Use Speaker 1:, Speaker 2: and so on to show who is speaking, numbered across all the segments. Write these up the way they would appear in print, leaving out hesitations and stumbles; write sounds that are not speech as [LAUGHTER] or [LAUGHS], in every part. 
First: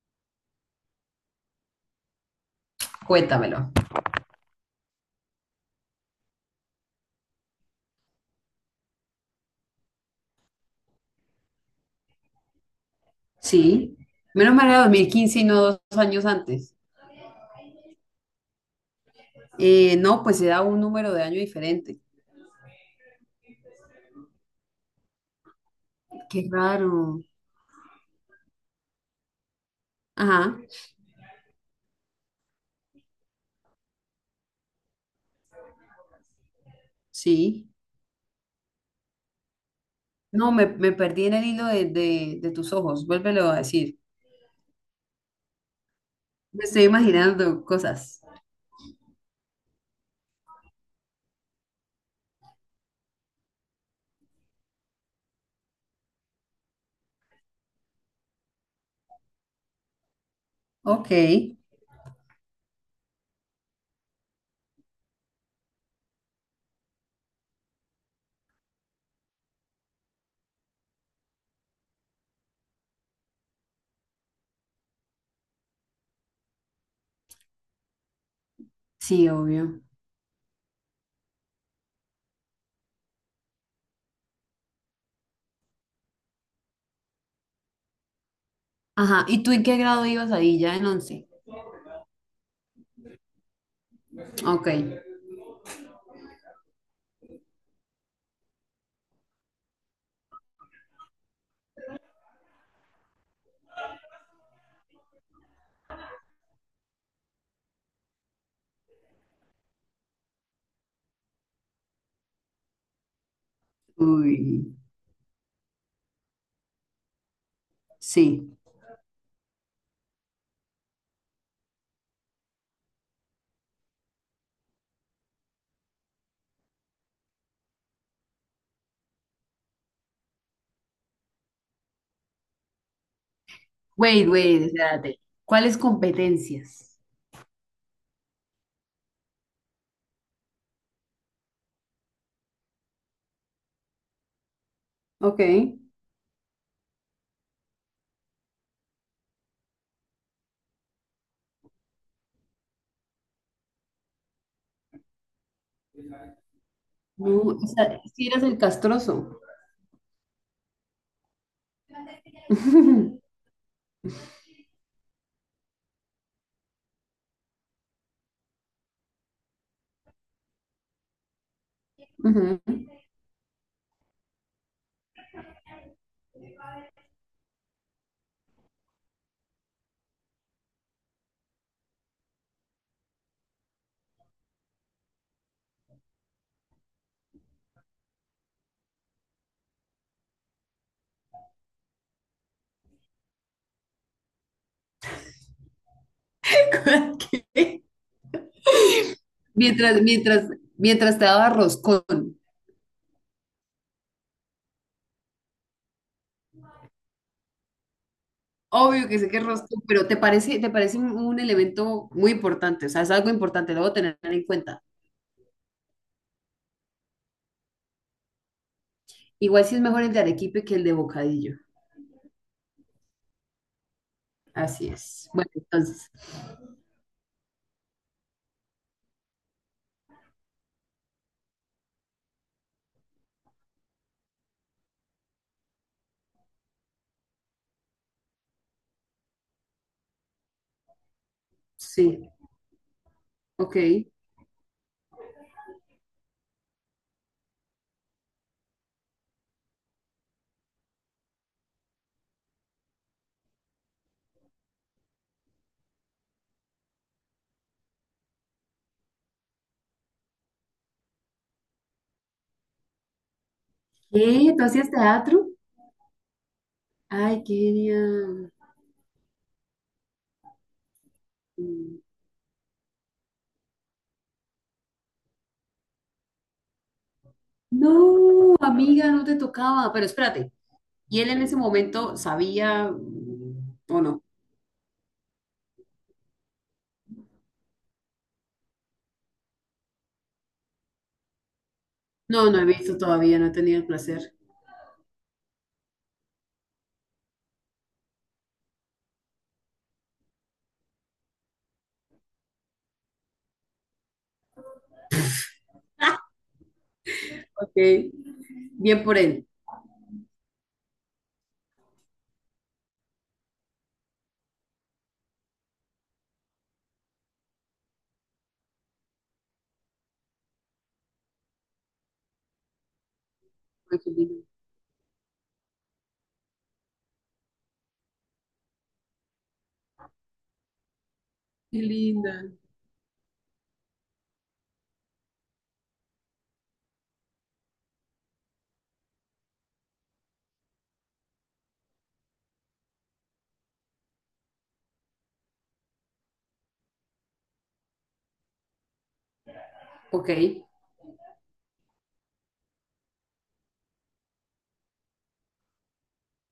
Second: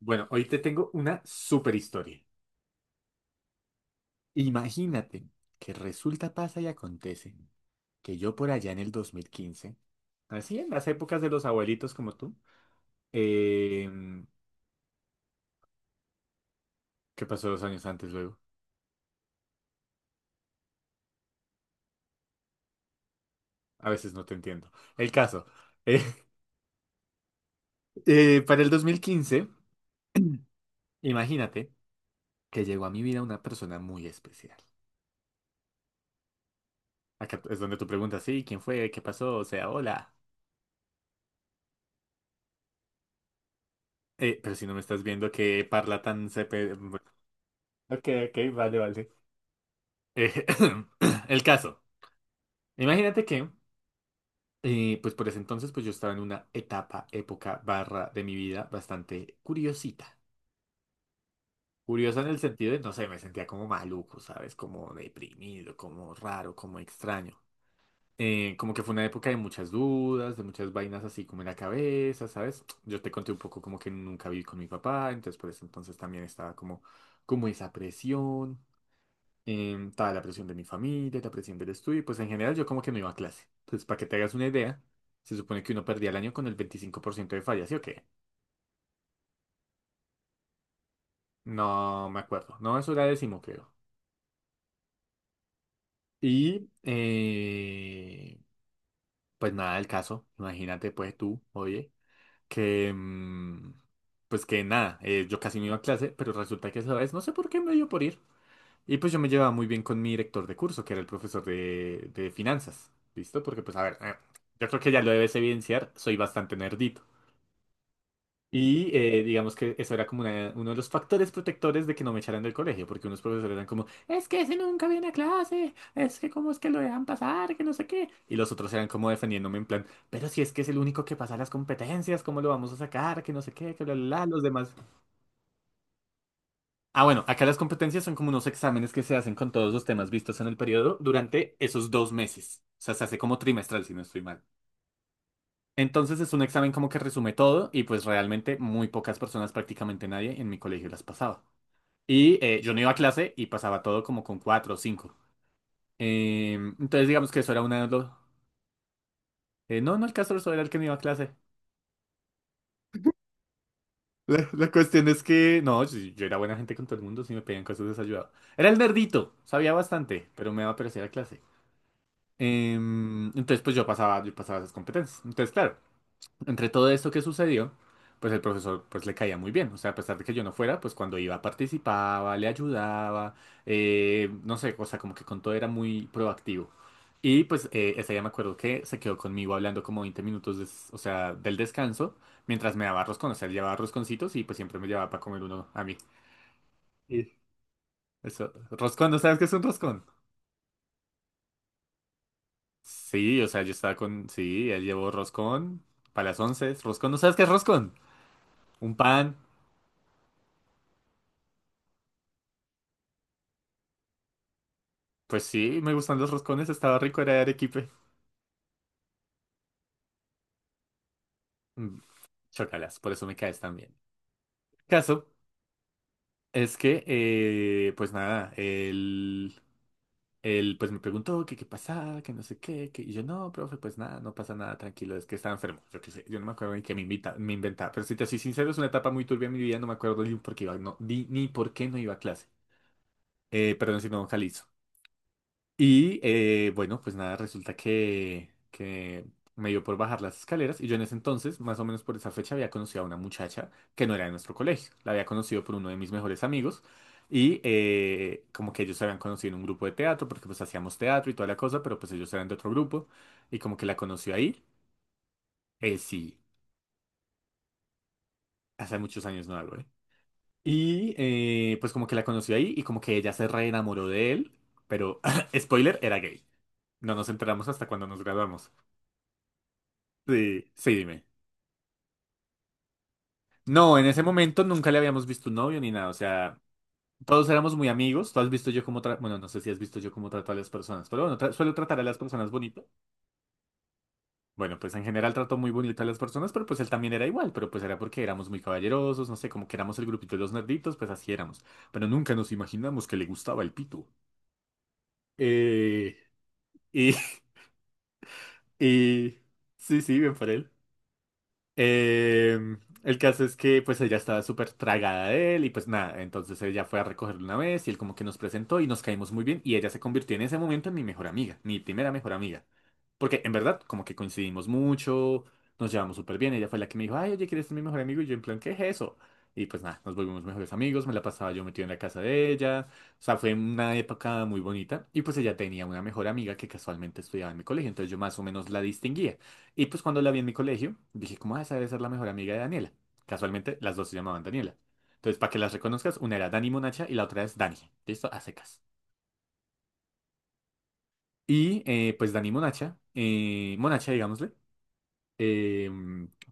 Speaker 1: Bueno, hoy te tengo una super historia.
Speaker 2: Cuéntamelo.
Speaker 1: Imagínate que resulta, pasa y acontece que yo por allá en el 2015, así en las épocas de los abuelitos como tú, eh,
Speaker 2: Sí. Menos mal era 2015 y no dos años antes.
Speaker 1: ¿qué pasó dos años antes luego?
Speaker 2: No, pues se da un número de año diferente.
Speaker 1: A veces no te entiendo. El caso, eh,
Speaker 2: Qué raro.
Speaker 1: [LAUGHS] para el 2015,
Speaker 2: Ajá,
Speaker 1: imagínate que llegó a mi vida una persona muy especial. Acá es
Speaker 2: sí.
Speaker 1: donde tú preguntas, sí, ¿quién fue? ¿Qué pasó? O sea, hola.
Speaker 2: No, me perdí en el hilo de tus ojos. Vuélvelo a decir.
Speaker 1: Pero si no me estás viendo, qué parla tan...
Speaker 2: Me
Speaker 1: sepe-
Speaker 2: estoy imaginando
Speaker 1: Ok,
Speaker 2: cosas.
Speaker 1: ok, vale, vale. Eh, [COUGHS] [CLEARS THROAT] el caso. Imagínate que, pues por ese entonces, pues yo estaba en una etapa, época, barra de mi vida bastante curiosita.
Speaker 2: Ok.
Speaker 1: Curiosa en el sentido de, no sé, me sentía como maluco, ¿sabes? Como deprimido, como raro, como extraño. Como que fue una época de muchas dudas, de muchas vainas así como en la cabeza, ¿sabes? Yo te conté un poco como que nunca viví con mi papá, entonces por eso entonces también estaba como, como esa presión.
Speaker 2: Sí, obvio.
Speaker 1: Estaba la presión de mi familia, la presión del estudio, y pues en general yo como que no iba a clase. Entonces, para que te hagas una idea, se supone que uno perdía el año con el 25% de fallas, ¿sí o qué?
Speaker 2: Ajá. ¿Y tú en qué grado ibas ahí? ¿Ya en once?
Speaker 1: No me acuerdo. No, eso era décimo, creo.
Speaker 2: Ok.
Speaker 1: Y pues nada del caso. Imagínate, pues tú, oye, que pues que nada, yo casi no iba a clase, pero resulta que esa vez, no sé por qué me dio por ir. Y pues yo me llevaba muy bien con mi director de curso, que era el profesor de finanzas. ¿Listo? Porque pues a ver,
Speaker 2: Uy,
Speaker 1: yo creo que ya lo debes evidenciar, soy bastante nerdito.
Speaker 2: sí.
Speaker 1: Y digamos que eso era como una- uno de los factores protectores de que no me echaran del colegio, porque unos profesores eran como, es que ese nunca viene a clase, es que cómo es que lo dejan pasar, que no sé qué. Y los otros eran como defendiéndome en plan, pero si es que es el único que pasa las competencias, ¿cómo lo vamos a sacar? Que no sé qué, que bla, bla, bla,
Speaker 2: Wait,
Speaker 1: los
Speaker 2: wait,
Speaker 1: demás.
Speaker 2: espérate. ¿Cuáles competencias?
Speaker 1: Ah, bueno, acá las competencias son como unos exámenes que se hacen con todos los temas vistos en el periodo durante esos dos meses. O sea, se hace como trimestral, si no estoy mal.
Speaker 2: Ok.
Speaker 1: Entonces es un examen como que resume todo y pues realmente muy pocas personas, prácticamente nadie en mi colegio las pasaba. Y yo no iba a clase y pasaba todo como con cuatro o cinco. Eh, entonces digamos que
Speaker 2: No,
Speaker 1: eso era
Speaker 2: o
Speaker 1: una de
Speaker 2: sea,
Speaker 1: los...
Speaker 2: si eras el castroso.
Speaker 1: no, no, el caso era el que no iba a clase.
Speaker 2: [LAUGHS]
Speaker 1: La cuestión es que, no, yo era buena gente con todo el mundo, si me pedían cosas desayudado. Era el nerdito, sabía bastante, pero me daba pereza ir a clase.
Speaker 2: Ujú.
Speaker 1: Entonces, pues yo pasaba esas competencias. Entonces, claro, entre todo esto que sucedió, pues el profesor pues le caía muy bien. O sea, a pesar de que yo no fuera, pues cuando iba participaba, le ayudaba, no sé, o sea, como que con todo era muy proactivo. Y pues ese día me acuerdo que se quedó conmigo hablando como 20 minutos, des- o sea, del descanso, mientras me daba roscón. O sea, él llevaba rosconcitos y pues siempre me llevaba para comer uno a mí.
Speaker 2: [LAUGHS]
Speaker 1: Sí.
Speaker 2: ¿Qué?
Speaker 1: Eso, roscón, ¿no sabes qué es un
Speaker 2: Mientras,
Speaker 1: roscón?
Speaker 2: mientras, mientras te daba roscón.
Speaker 1: Sí, o sea, yo estaba con... Sí, él llevó roscón para las once. Roscón, ¿no sabes qué es roscón? Un
Speaker 2: Obvio que sé
Speaker 1: pan.
Speaker 2: que es roscón, pero te parece un elemento muy importante, o sea, es algo importante, lo debo tener en cuenta.
Speaker 1: Pues sí, me gustan los roscones, estaba rico, era de arequipe.
Speaker 2: Igual si es mejor el de arequipe que el de bocadillo.
Speaker 1: Mm, chócalas, por eso me caes tan bien.
Speaker 2: Así
Speaker 1: Caso
Speaker 2: es. Bueno, entonces,
Speaker 1: es que, pues nada, él pues me preguntó que qué pasaba, que no sé qué, que... y yo no, profe, pues nada, no pasa nada, tranquilo, es que estaba enfermo. Yo qué sé, yo no me acuerdo ni que me invita, me inventaba. Pero si te soy sincero, es una etapa muy turbia en mi vida, no me acuerdo ni por qué iba, no, ni por qué no iba a
Speaker 2: sí,
Speaker 1: clase.
Speaker 2: ok.
Speaker 1: Perdón si no, Jalisco. Y bueno, pues nada, resulta que me dio por bajar las escaleras y yo en ese entonces, más o menos por esa fecha, había conocido a una muchacha que no era de nuestro colegio. La había conocido por uno de mis mejores amigos y como que ellos se habían conocido en un grupo de teatro porque pues hacíamos teatro y toda la cosa, pero pues ellos eran de otro grupo y como que la conoció
Speaker 2: ¿Qué?
Speaker 1: ahí.
Speaker 2: ¿Tú hacías teatro?
Speaker 1: Sí,
Speaker 2: Ay, qué genial.
Speaker 1: hace muchos años no hablo, ¿eh? Y pues como que la conoció ahí y como que ella se reenamoró de él, pero [LAUGHS] spoiler, era gay. No nos enteramos hasta cuando nos
Speaker 2: No,
Speaker 1: graduamos.
Speaker 2: amiga, no te tocaba. Pero espérate,
Speaker 1: Sí, sí,
Speaker 2: ¿y
Speaker 1: dime.
Speaker 2: él en ese momento sabía mm,
Speaker 1: No,
Speaker 2: o
Speaker 1: en ese
Speaker 2: no?
Speaker 1: momento nunca le habíamos visto un novio ni nada, o sea, todos éramos muy amigos, tú has visto yo cómo trato, bueno, no sé si has visto yo cómo trato a las personas, pero bueno, tra- suelo tratar a las
Speaker 2: No,
Speaker 1: personas
Speaker 2: no he
Speaker 1: bonito.
Speaker 2: visto todavía, no he tenido el placer.
Speaker 1: Bueno, pues en general trato muy bonito a las personas, pero pues él también era igual, pero pues era porque éramos muy caballerosos, no sé, como que éramos el grupito de los nerditos, pues así éramos, pero nunca nos imaginamos que le gustaba el pito. Eh, y,
Speaker 2: Ok,
Speaker 1: [LAUGHS]
Speaker 2: bien por
Speaker 1: y,
Speaker 2: él.
Speaker 1: sí, sí, bien por él. Eh, el caso es que pues ella estaba súper tragada de él y pues nada, entonces ella fue a recogerlo una vez y él como que nos presentó y nos caímos muy bien y ella se convirtió en ese momento en mi mejor amiga, mi primera mejor amiga. Porque en verdad
Speaker 2: Ay,
Speaker 1: como
Speaker 2: qué
Speaker 1: que
Speaker 2: lindo.
Speaker 1: coincidimos mucho, nos llevamos súper bien, ella fue la que me dijo, ay, oye, ¿quieres ser mi mejor amigo? Y yo en plan, ¿qué es eso? Y pues nada, nos volvimos mejores amigos, me la pasaba yo
Speaker 2: Qué
Speaker 1: metido en la casa
Speaker 2: linda.
Speaker 1: de ella, o sea, fue una época muy bonita y pues ella tenía una mejor amiga que casualmente estudiaba en mi colegio, entonces yo más o menos la distinguía. Y pues cuando la vi en mi colegio, dije, ¿cómo esa debe ser la mejor amiga de Daniela? Casualmente, las dos se llamaban Daniela. Entonces, para que las reconozcas, una era Dani Monacha y la otra es Dani. ¿Listo? A secas.
Speaker 2: Ok, [LAUGHS]
Speaker 1: Y pues Dani Monacha, Monacha, digámosle, eh,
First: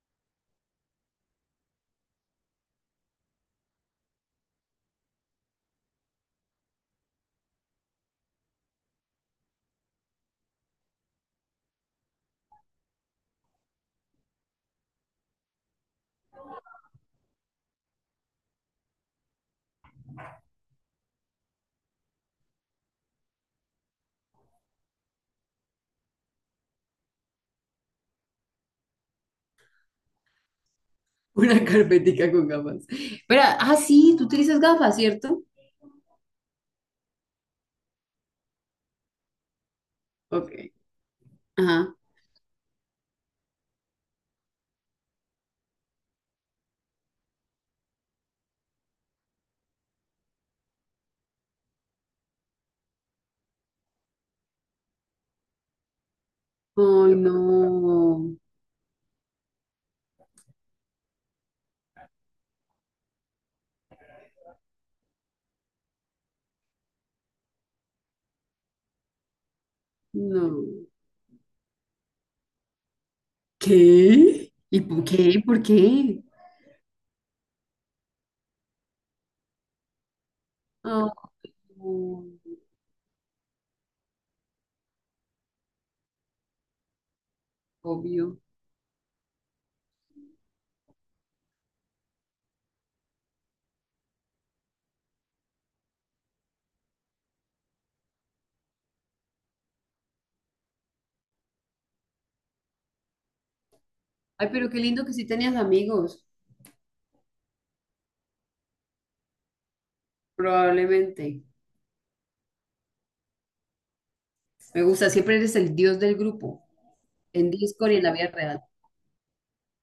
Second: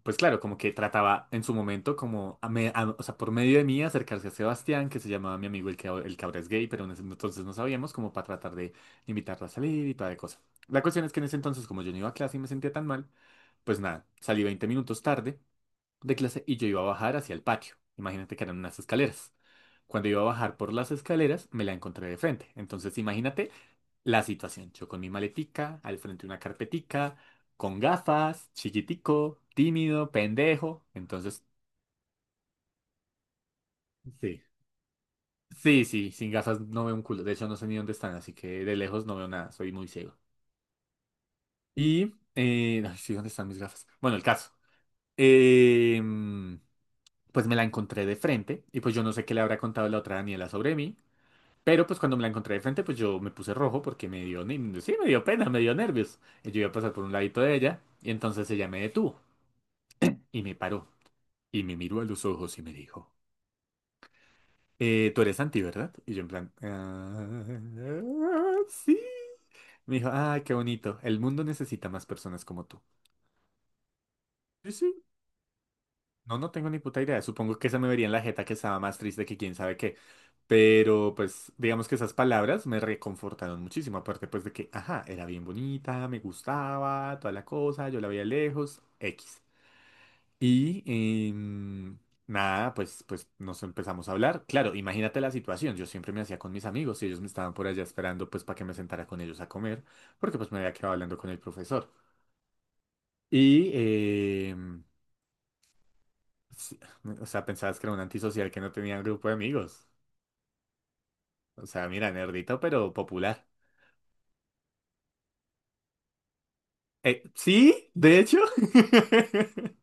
Speaker 1: pues claro, como que trataba en su momento, como, a me- a- o sea, por medio de mí, acercarse a Sebastián, que se llamaba mi amigo el que ahora es gay, pero en ese entonces no sabíamos, como para tratar de invitarla a salir y toda de cosa. La cuestión es que en ese entonces, como yo no iba a clase y me sentía tan mal, pues nada, salí 20 minutos tarde de clase y yo iba a bajar hacia el patio. Imagínate que eran unas escaleras. Cuando iba a bajar por las escaleras, me la encontré de frente. Entonces, imagínate la situación. Yo con mi maletica, al frente una carpetica, con gafas, chiquitico, tímido, pendejo. Entonces,
Speaker 2: una carpetica con gafas. Espera, ah, sí, tú
Speaker 1: sí.
Speaker 2: utilizas gafas, ¿cierto?
Speaker 1: Sí, sí, sin gafas no veo un culo. De hecho, no sé ni dónde están, así que de lejos no veo nada. Soy muy ciego.
Speaker 2: Ok, ajá.
Speaker 1: Y, ay, sí, ¿dónde están mis gafas? Bueno, el caso. Eh, pues me la encontré de frente y pues yo no sé qué le habrá contado la otra Daniela sobre mí, pero pues cuando me la encontré de frente, pues yo me puse rojo porque me dio, ni- sí, me dio pena, me dio nervios. Y yo iba a pasar por
Speaker 2: Ay,
Speaker 1: un ladito de ella y
Speaker 2: no,
Speaker 1: entonces ella me detuvo y me paró y me miró a los ojos y me dijo, tú eres Santi, ¿verdad? Y yo en plan, "Ah, sí." Me dijo, ay, qué
Speaker 2: no.
Speaker 1: bonito, el mundo necesita más personas como tú.
Speaker 2: ¿Qué?
Speaker 1: Sí,
Speaker 2: ¿Y
Speaker 1: sí.
Speaker 2: por qué? ¿Por qué?
Speaker 1: No, no tengo ni puta idea. Supongo que se me vería en la jeta que estaba más triste que quién sabe qué.
Speaker 2: Ah,
Speaker 1: Pero pues digamos que esas
Speaker 2: no,
Speaker 1: palabras me reconfortaron muchísimo. Aparte pues de que, ajá, era bien bonita, me gustaba, toda la cosa, yo la veía
Speaker 2: obvio.
Speaker 1: lejos, X. Y em, nada, pues, pues nos empezamos a hablar. Claro, imagínate la situación. Yo siempre me hacía con mis amigos y ellos me estaban por allá esperando pues para que me sentara con ellos a comer, porque pues me había quedado hablando con el profesor. Y...
Speaker 2: Ay, pero qué
Speaker 1: em,
Speaker 2: lindo que sí tenías amigos,
Speaker 1: sí, o sea, pensabas que era un antisocial que no tenía un grupo de amigos.
Speaker 2: probablemente.
Speaker 1: O sea, mira, nerdito, pero popular.
Speaker 2: Me gusta, siempre eres el dios del grupo, en
Speaker 1: Sí,
Speaker 2: Discord y en la
Speaker 1: de
Speaker 2: vida
Speaker 1: hecho.
Speaker 2: real,
Speaker 1: [LAUGHS]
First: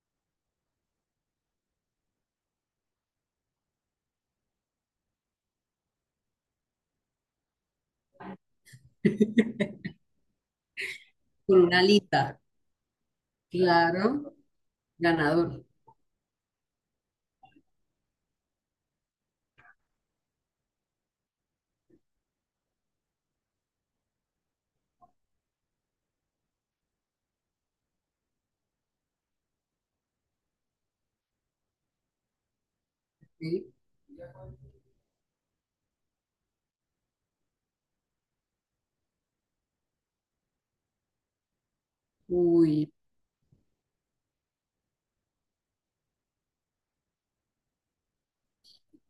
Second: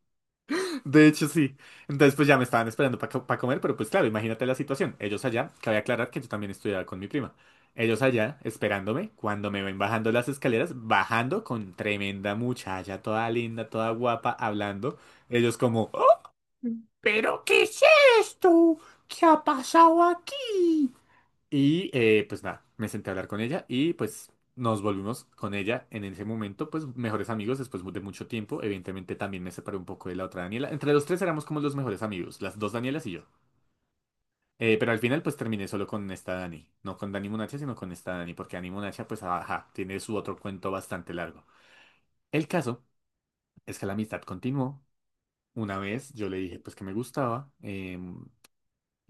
Speaker 1: De hecho, sí. Entonces, pues ya me estaban esperando para comer, pero pues claro, imagínate la situación. Ellos allá, cabe aclarar que yo también estudiaba con mi prima. Ellos allá, esperándome, cuando me ven bajando las escaleras, bajando
Speaker 2: con
Speaker 1: con
Speaker 2: una
Speaker 1: tremenda
Speaker 2: lita.
Speaker 1: muchacha, toda linda, toda guapa,
Speaker 2: Claro.
Speaker 1: hablando. Ellos
Speaker 2: Ganador.
Speaker 1: como, "Oh, ¿pero qué es esto? ¿Qué ha pasado aquí?" Y pues nada, me senté a hablar con ella y pues nos volvimos con ella en ese momento, pues mejores amigos después de mucho tiempo. Evidentemente también me separé un poco de la otra Daniela. Entre los tres éramos como los mejores amigos, las dos Danielas y yo.
Speaker 2: ¿Sí?
Speaker 1: Pero al final pues terminé solo con esta Dani. No con Dani Monacha, sino con esta Dani, porque Dani Monacha pues ajá, tiene su otro cuento bastante largo. El caso
Speaker 2: Uy,
Speaker 1: es que la amistad continuó. Una vez yo le dije pues que me gustaba.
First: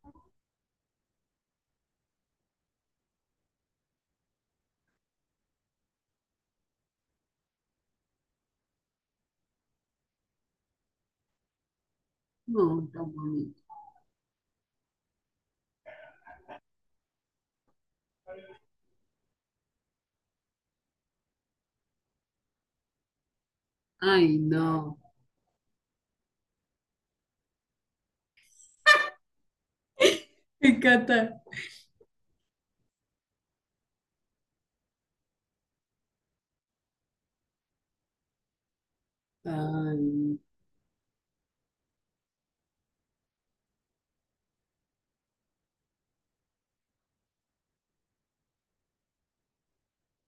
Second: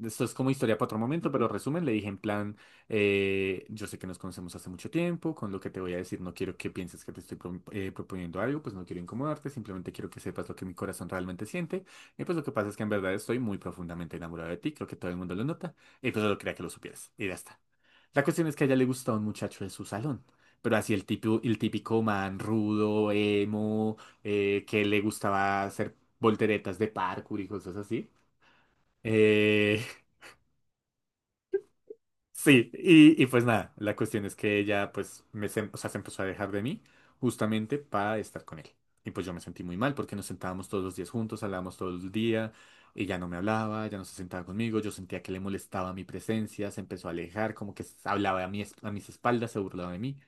Speaker 1: Esto es como historia para otro momento, pero resumen, le dije en plan, yo sé que nos conocemos hace mucho tiempo, con lo que te voy a decir no quiero que pienses que te estoy proponiendo algo, pues no quiero incomodarte, simplemente quiero que sepas lo que mi corazón realmente siente. Y pues lo que pasa es que en
Speaker 2: no,
Speaker 1: verdad
Speaker 2: tan
Speaker 1: estoy muy
Speaker 2: bonito.
Speaker 1: profundamente enamorado de ti, creo que todo el mundo lo nota, y pues solo quería que lo supieras, y ya está. La cuestión es que a ella le gusta un muchacho de su salón, pero así el típico man rudo, emo,
Speaker 2: Ay,
Speaker 1: que
Speaker 2: no.
Speaker 1: le gustaba hacer volteretas de parkour y cosas así. Eh,
Speaker 2: Me encanta.
Speaker 1: Sí, y pues nada, la cuestión es que ella pues o sea, se empezó a dejar de mí justamente para estar con él. Y pues yo me sentí muy mal porque nos
Speaker 2: Ay,
Speaker 1: sentábamos todos los días juntos, hablábamos todo el día, ella no me hablaba, ya no se sentaba conmigo, yo sentía que le molestaba mi presencia, se empezó a alejar, como que hablaba a a mis espaldas, se burlaba de mí.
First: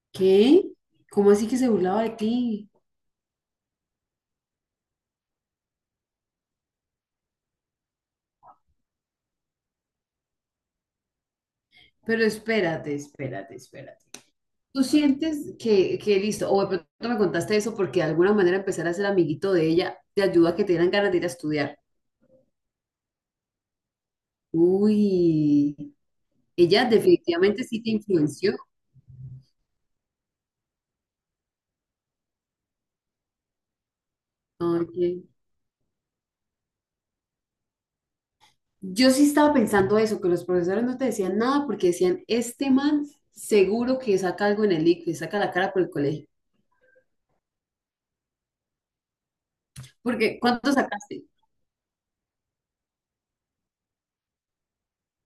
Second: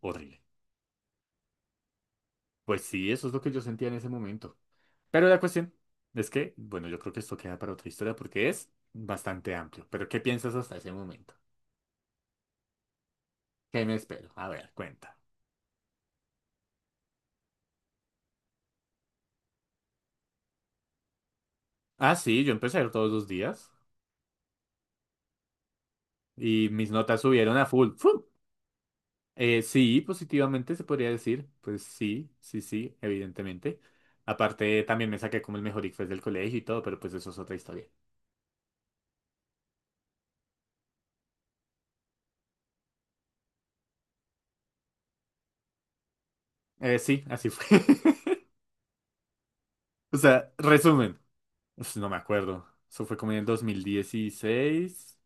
Speaker 1: Horrible.
Speaker 2: ¿qué? ¿Cómo así que se burlaba de ti?
Speaker 1: Pues sí, eso es lo que yo sentía en ese momento. Pero la cuestión es que, bueno, yo creo que esto queda para otra historia porque es bastante amplio. Pero ¿qué piensas hasta ese momento?
Speaker 2: Pero espérate, espérate,
Speaker 1: ¿Qué me
Speaker 2: espérate.
Speaker 1: espero? A ver,
Speaker 2: ¿Tú
Speaker 1: cuenta.
Speaker 2: sientes que listo? O de pronto me contaste eso porque de alguna manera empezar a ser amiguito de ella te ayuda a que te dieran ganas de ir a estudiar.
Speaker 1: Ah, sí, yo empecé a ir todos los días
Speaker 2: Uy,
Speaker 1: y
Speaker 2: ella
Speaker 1: mis notas subieron
Speaker 2: definitivamente
Speaker 1: a
Speaker 2: sí te
Speaker 1: full. ¡Fum!
Speaker 2: influenció.
Speaker 1: Sí, positivamente se podría decir. Pues sí, sí, sí, evidentemente. Aparte,
Speaker 2: Ok.
Speaker 1: también me saqué como el mejor ICFES del colegio y todo, pero pues eso es otra historia.
Speaker 2: Yo sí estaba pensando eso, que los profesores no te decían nada porque decían, este man seguro que saca algo en el ICFES, saca la cara por el colegio.
Speaker 1: Sí, así fue. [LAUGHS] O
Speaker 2: Porque,
Speaker 1: sea,
Speaker 2: ¿cuánto
Speaker 1: resumen.
Speaker 2: sacaste?
Speaker 1: Uf, no me acuerdo. Eso fue como en el 2016,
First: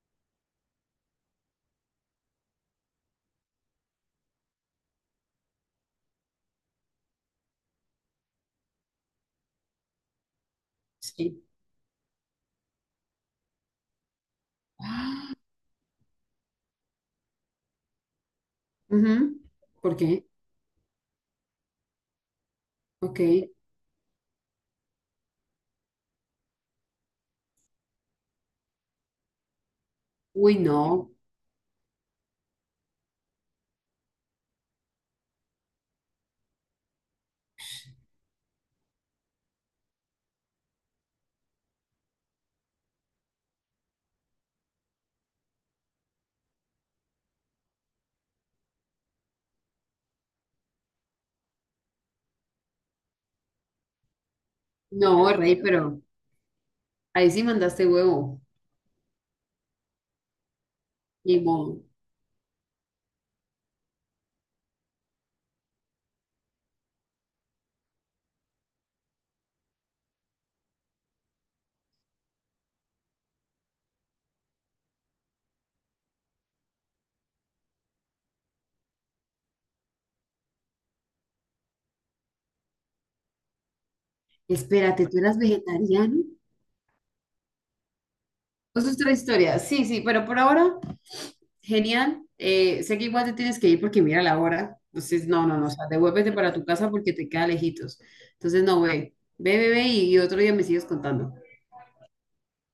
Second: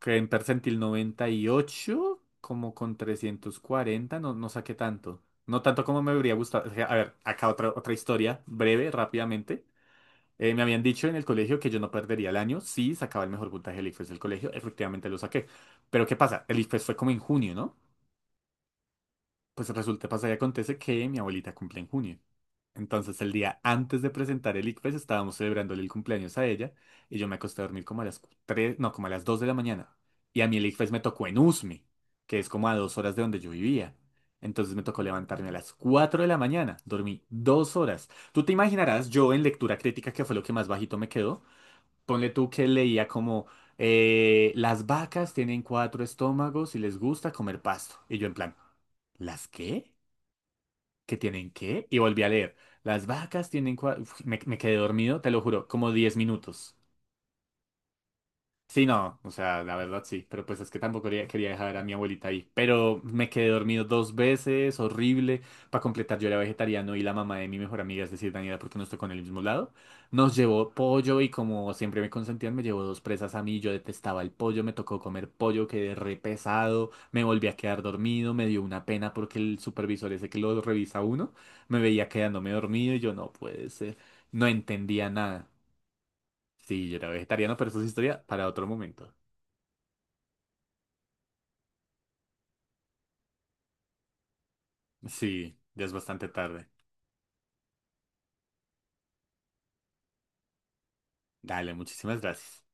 Speaker 1: que en percentil 98, como con 340, no, no saqué tanto. No tanto como me habría gustado. O sea, a ver, acá otra historia, breve, rápidamente. Me habían dicho en el
Speaker 2: Sí.
Speaker 1: colegio que yo no perdería el año si sacaba el mejor puntaje del ICFES del colegio. Efectivamente lo saqué. Pero ¿qué pasa? El ICFES fue como en junio, ¿no?
Speaker 2: Ujú.
Speaker 1: Pues
Speaker 2: ¿Por
Speaker 1: resulta,
Speaker 2: qué?
Speaker 1: pasa y acontece que mi abuelita cumple en junio. Entonces
Speaker 2: Ok.
Speaker 1: el día antes de presentar el ICFES estábamos celebrándole el cumpleaños a ella y yo me acosté a dormir como a las 3 no, como a las 2 de la mañana. Y a
Speaker 2: Uy,
Speaker 1: mí el ICFES me
Speaker 2: no.
Speaker 1: tocó en Usme, que es como a 2 horas de donde yo vivía. Entonces me tocó levantarme a las 4 de la mañana, dormí 2 horas. Tú te imaginarás, yo en lectura crítica, que fue lo que más bajito me quedó, ponle tú que leía como las vacas tienen cuatro estómagos y les gusta comer pasto. Y yo en plan, ¿las qué? ¿Qué tienen qué? Y volví a leer. Las vacas tienen cuatro... Me quedé dormido, te
Speaker 2: No,
Speaker 1: lo
Speaker 2: rey,
Speaker 1: juro, como
Speaker 2: pero
Speaker 1: 10 minutos.
Speaker 2: ahí sí mandaste huevo.
Speaker 1: Sí, no, o sea, la verdad sí, pero pues es que tampoco quería,
Speaker 2: Ni
Speaker 1: quería dejar
Speaker 2: modo.
Speaker 1: a mi abuelita ahí, pero me quedé dormido dos veces, horrible, para completar yo era vegetariano y la mamá de mi mejor amiga, es decir, Daniela, porque nos tocó en el mismo lado, nos llevó pollo y como siempre me consentían, me llevó dos presas a mí, yo detestaba el pollo, me tocó comer pollo, quedé re pesado, me volví a quedar dormido, me dio una pena porque el supervisor ese que lo revisa uno, me veía quedándome dormido y yo no puede ser, no
Speaker 2: Espérate,
Speaker 1: entendía
Speaker 2: ¿tú eras
Speaker 1: nada.
Speaker 2: vegetariano?
Speaker 1: Sí, yo era vegetariano, pero eso es historia para otro
Speaker 2: Eso es otra
Speaker 1: momento.
Speaker 2: historia. Sí, sí, pero por ahora genial. Sé que igual te tienes que ir porque mira la hora. Entonces, no, no,
Speaker 1: Sí,
Speaker 2: no. O
Speaker 1: ya
Speaker 2: sea,
Speaker 1: es bastante
Speaker 2: devuélvete para tu
Speaker 1: tarde.
Speaker 2: casa porque te queda lejitos. Entonces, no, ve. Ve, ve, ve y otro día me sigues contando.
Speaker 1: Dale, muchísimas gracias.